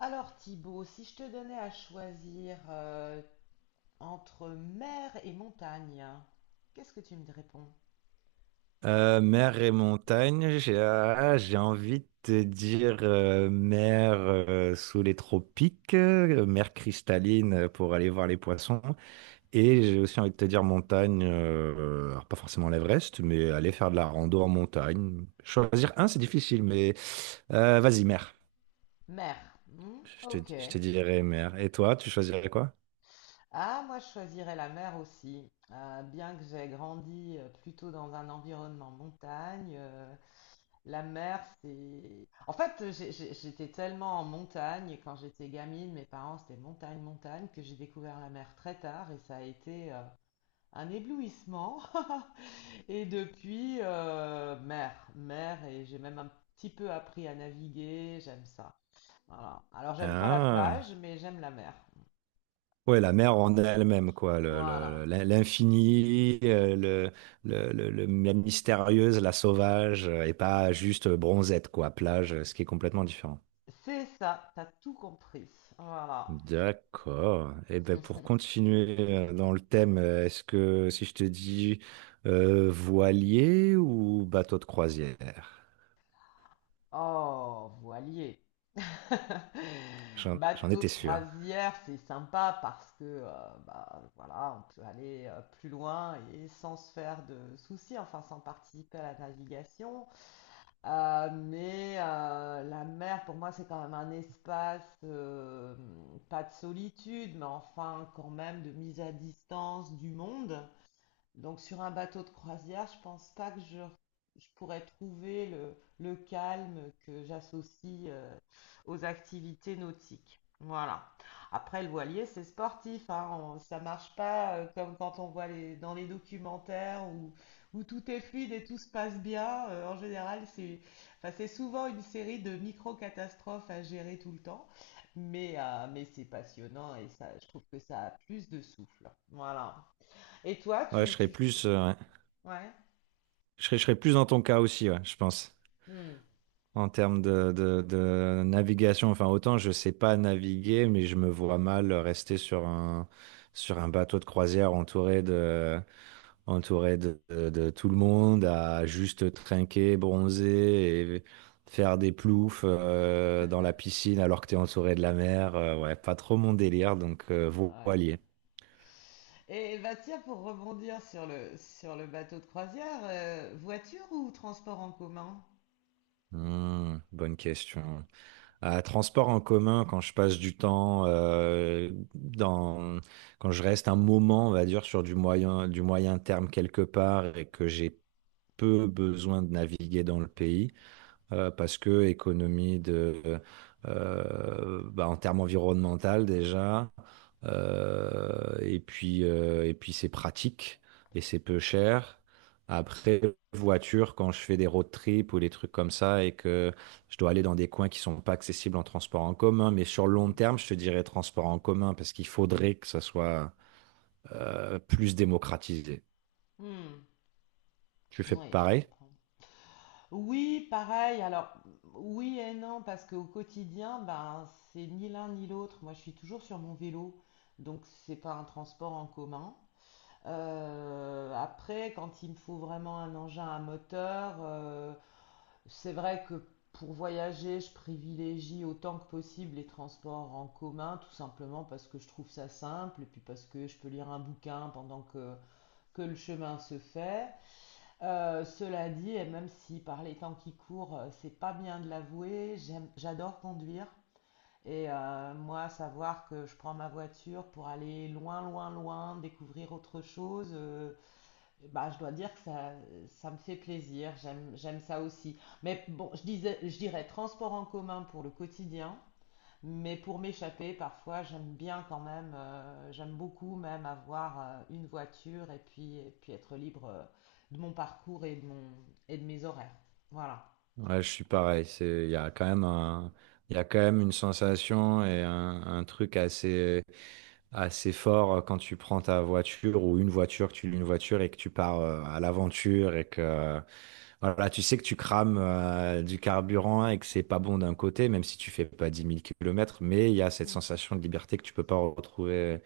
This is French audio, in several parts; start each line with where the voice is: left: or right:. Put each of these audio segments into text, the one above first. left: Alors Thibaut, si je te donnais à choisir entre mer et montagne, qu'est-ce que tu me réponds?
right: Mer et montagne, j'ai envie de te dire mer sous les tropiques, mer cristalline pour aller voir les poissons. Et j'ai aussi envie de te dire montagne, alors pas forcément l'Everest, mais aller faire de la rando en montagne. Choisir un, c'est difficile, mais vas-y, mer.
left: Mer.
right: Je
left: Ok.
right: te dirais mer. Et toi, tu choisirais quoi?
left: Ah, moi je choisirais la mer aussi. Bien que j'ai grandi plutôt dans un environnement montagne, la mer c'est... En fait, j'étais tellement en montagne quand j'étais gamine, mes parents c'était montagne, montagne, que j'ai découvert la mer très tard et ça a été un éblouissement. Et depuis, mer, mer, et j'ai même un petit peu appris à naviguer, j'aime ça. Voilà. Alors, j'aime pas la
right: Ah.
left: plage, mais j'aime la mer.
right: Ouais, la mer en elle-même, quoi.
left: Voilà.
right: L'infini, la mystérieuse, la sauvage, et pas juste bronzette, quoi, plage, ce qui est complètement différent.
left: C'est ça, t'as tout compris. Voilà.
right: D'accord. Et ben pour continuer dans le thème, est-ce que si je te dis voilier ou bateau de croisière?
left: Oh, voilier.
right: J'en
left: Bateau de
right: étais sûr.
left: croisière, c'est sympa parce que bah, voilà, on peut aller plus loin et sans se faire de soucis, enfin sans participer à la navigation. Mais la mer, pour moi, c'est quand même un espace, pas de solitude, mais enfin quand même de mise à distance du monde. Donc sur un bateau de croisière, je pense pas que je pourrais trouver le calme que j'associe aux activités nautiques. Voilà. Après, le voilier, c'est sportif, hein. Ça marche pas comme quand on voit dans les documentaires où tout est fluide et tout se passe bien. En général, enfin, c'est souvent une série de micro-catastrophes à gérer tout le temps, mais c'est passionnant et ça, je trouve que ça a plus de souffle. Voilà. Et toi,
right: Ouais, je serais
left: tu...
right: plus, ouais.
left: Ouais.
right: Je je serais plus dans ton cas aussi, ouais, je pense.
left: Hmm.
right: En termes de, de navigation. Enfin, autant je sais pas naviguer, mais je me vois mal rester sur un bateau de croisière entouré de, de tout le monde, à juste trinquer, bronzer et faire des ploufs dans la piscine alors que tu es entouré de la mer. Ouais, pas trop mon délire, donc
left: Ouais.
right: voilier.
left: Et Baptiste, pour rebondir sur sur le bateau de croisière, voiture ou transport en commun?
right: Bonne question. À transport en commun, quand je passe du temps, quand je reste un moment, on va dire, sur du moyen terme quelque part et que j'ai peu besoin de naviguer dans le pays, parce que économie de, bah, en termes environnemental déjà, et puis c'est pratique et c'est peu cher. Après, voiture, quand je fais des road trips ou des trucs comme ça et que je dois aller dans des coins qui sont pas accessibles en transport en commun, mais sur le long
left: Hmm.
right: terme, je te dirais transport en commun parce qu'il faudrait que ça soit plus démocratisé.
left: Hmm.
right: Tu fais
left: Oui, je
right: pareil?
left: comprends. Oui, pareil. Alors, oui et non, parce qu'au quotidien, ben, c'est ni l'un ni l'autre. Moi, je suis toujours sur mon vélo, donc c'est pas un transport en commun. Après, quand il me faut vraiment un engin à moteur, c'est vrai que pour voyager, je privilégie autant que possible les transports en commun, tout simplement parce que je trouve ça simple et puis parce que je peux lire un bouquin que le chemin se fait. Cela dit, et même si par les temps qui courent, c'est pas bien de l'avouer, j'adore conduire. Et moi, savoir que je prends ma voiture pour aller loin, loin, loin, découvrir autre chose, bah, je dois dire que ça me fait plaisir, j'aime ça aussi. Mais bon, je disais, je dirais transport en commun pour le quotidien, mais pour m'échapper, parfois, j'aime bien quand même, j'aime beaucoup même avoir une voiture et puis être libre de mon parcours et de et de mes horaires. Voilà.
right: Ouais, je suis pareil. Il y a quand même un, il y a quand même une sensation et un truc assez, assez fort quand tu prends ta voiture ou une voiture, que tu loues une voiture et que tu pars à l'aventure et que, voilà, tu sais que tu crames du carburant et que c'est pas bon d'un côté, même si tu fais pas 10 000 kilomètres, mais il y a cette
left: Mm.
right: sensation de liberté que tu peux pas retrouver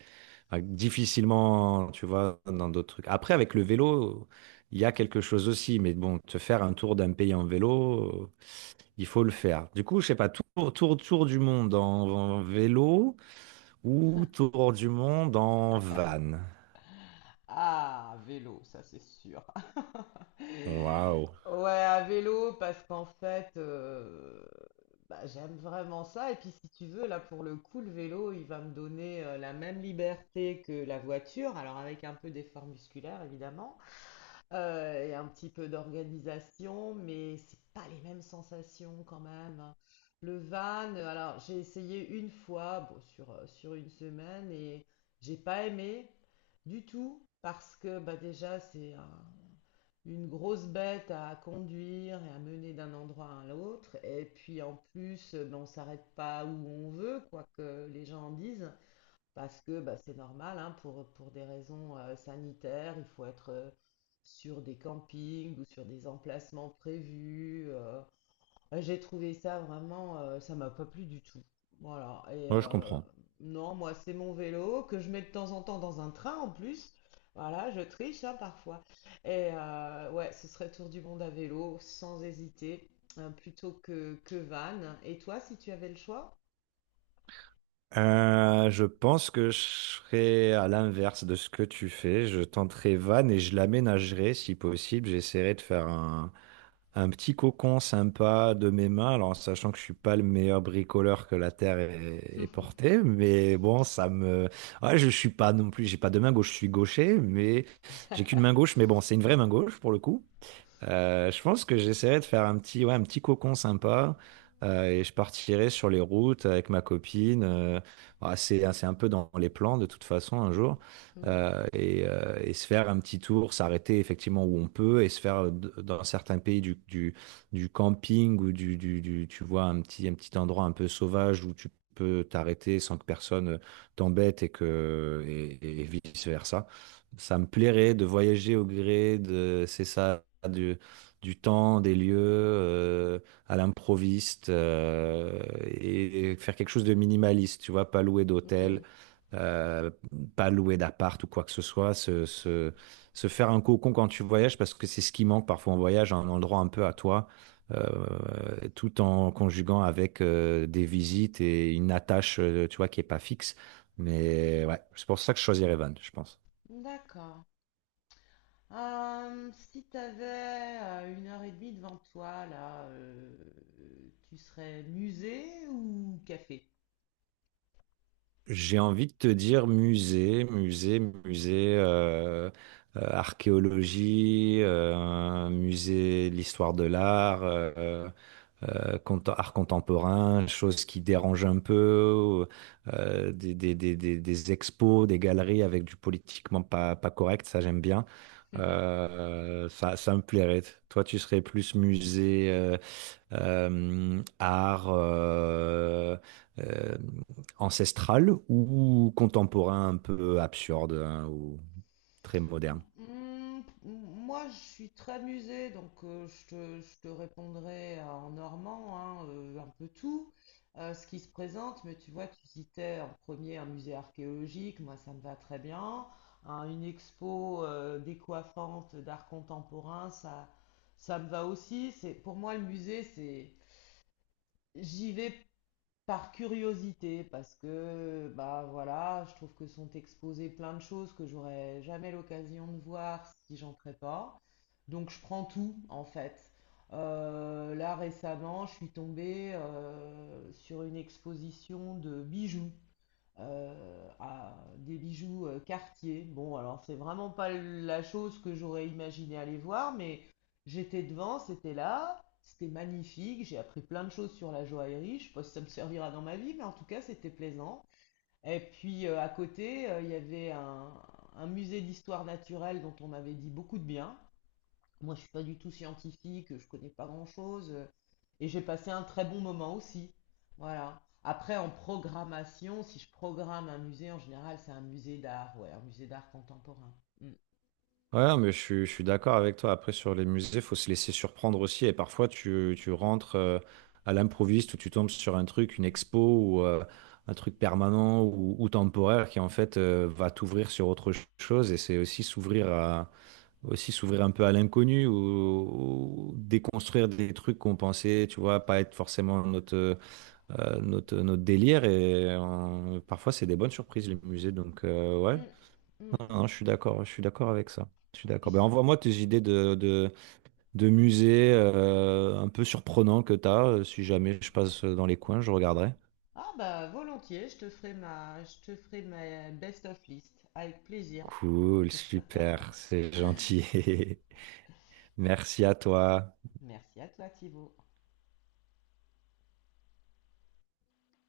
right: ah, difficilement, tu vois, dans d'autres trucs. Après, avec le vélo, il y a quelque chose aussi, mais bon, te faire un tour d'un pays en vélo, il faut le faire. Du coup, je sais pas, tour du monde en, en vélo ou tour du monde en van.
left: Ah, vélo, ça c'est sûr.
right: Waouh.
left: Ouais, à vélo, parce qu'en fait, bah, j'aime vraiment ça. Et puis, si tu veux, là, pour le coup, le vélo, il va me donner la même liberté que la voiture, alors avec un peu d'effort musculaire, évidemment, et un petit peu d'organisation, mais c'est pas les mêmes sensations quand même. Le van, alors j'ai essayé une fois, bon, sur une semaine, et j'ai pas aimé du tout, parce que bah, déjà, c'est un une grosse bête à conduire et à mener d'un endroit à l'autre. Et puis en plus, ben, on s'arrête pas où on veut, quoi que les gens en disent, parce que bah, c'est normal, hein, pour des raisons sanitaires, il faut être sur des campings ou sur des emplacements prévus. J'ai trouvé ça vraiment, ça m'a pas plu du tout. Voilà. Et
right: Moi, je
left: euh,
right: comprends.
left: non, moi, c'est mon vélo que je mets de temps en temps dans un train en plus. Voilà, je triche hein, parfois. Et ouais, ce serait tour du monde à vélo, sans hésiter, hein, plutôt que van. Et toi, si tu avais le choix?
right: Je pense que je serais à l'inverse de ce que tu fais. Je tenterai van et je l'aménagerai si possible. J'essaierai de faire un petit cocon sympa de mes mains, alors en sachant que je suis pas le meilleur bricoleur que la terre ait porté, mais bon, ouais, je suis pas non plus, j'ai pas de main gauche, je suis gaucher, mais j'ai qu'une main gauche, mais bon, c'est une vraie main gauche pour le coup. Je pense que j'essaierai de faire un petit, ouais, un petit cocon sympa et je partirai sur les routes avec ma copine. C'est, hein, c'est un peu dans les plans de toute façon un jour
left: Hmm,
right: et se faire un petit tour, s'arrêter effectivement où on peut et se faire dans certains pays du camping ou tu vois, un petit endroit un peu sauvage où tu peux t'arrêter sans que personne t'embête et que et vice versa. Ça me plairait de voyager au gré de, C'est ça, du temps, des lieux, à l'improviste, et faire quelque chose de minimaliste, tu vois, pas louer
left: hmm,
right: d'hôtel, euh, pas louer d'appart ou quoi que ce soit, se faire un cocon quand tu voyages, parce que c'est ce qui manque parfois en voyage, un endroit un peu à toi, euh, tout en conjuguant avec des visites et une attache, tu vois, qui est pas fixe. Mais ouais, c'est pour ça que je choisirais van, je pense.
left: d'accord. Si tu avais une heure et demie devant toi, tu serais musée ou café?
right: J'ai envie de te dire musée, archéologie, musée de l'histoire de l'art, art contemporain, choses qui dérangent un peu, des expos, des galeries avec du politiquement pas correct, ça j'aime bien. Ça me plairait. Toi, tu serais plus musée, art euh, ancestral ou contemporain un peu absurde hein, ou très moderne.
left: Mm, moi, je suis très musée, donc je te répondrai en normand, hein, un peu tout, ce qui se présente, mais tu vois, tu citais en premier un musée archéologique, moi ça me va très bien, hein, une expo décoiffante d'art contemporain, ça me va aussi. Pour moi, le musée, j'y vais par curiosité, parce que bah voilà, je trouve que sont exposées plein de choses que j'aurais jamais l'occasion de voir si j'entrais pas. Donc je prends tout en fait. Là récemment, je suis tombée sur une exposition de bijoux à des bijoux Cartier. Bon, alors c'est vraiment pas la chose que j'aurais imaginé aller voir, mais j'étais devant, c'était là, c'était magnifique, j'ai appris plein de choses sur la joaillerie, je sais pas si ça me servira dans ma vie, mais en tout cas c'était plaisant. Et puis à côté, il y avait un musée d'histoire naturelle dont on m'avait dit beaucoup de bien. Moi, je suis pas du tout scientifique, je connais pas grand-chose. Et j'ai passé un très bon moment aussi. Voilà. Après, en programmation, si je programme un musée, en général, c'est un musée d'art, ouais, un musée d'art contemporain. Mm.
right: Ouais, mais je suis d'accord avec toi. Après, sur les musées, faut se laisser surprendre aussi. Et parfois, tu rentres à l'improviste ou tu tombes sur un truc, une expo ou un truc permanent ou temporaire qui, en fait, va t'ouvrir sur autre chose. Et c'est aussi s'ouvrir à, aussi s'ouvrir un peu à l'inconnu ou déconstruire des trucs qu'on pensait, tu vois, pas être forcément notre, notre délire. Et parfois, c'est des bonnes surprises, les musées. Donc, ouais,
left: Mm, mm.
right: non, je suis d'accord avec ça. Je suis
left: Puis,
right: d'accord. Ben, envoie-moi tes idées de musées un peu surprenants que tu as. Si jamais je passe dans les coins, je regarderai.
left: ah bah volontiers, je te ferai ma best of list avec plaisir.
right: Cool, super, c'est gentil. Merci à toi.
left: Merci à toi, Thibaut.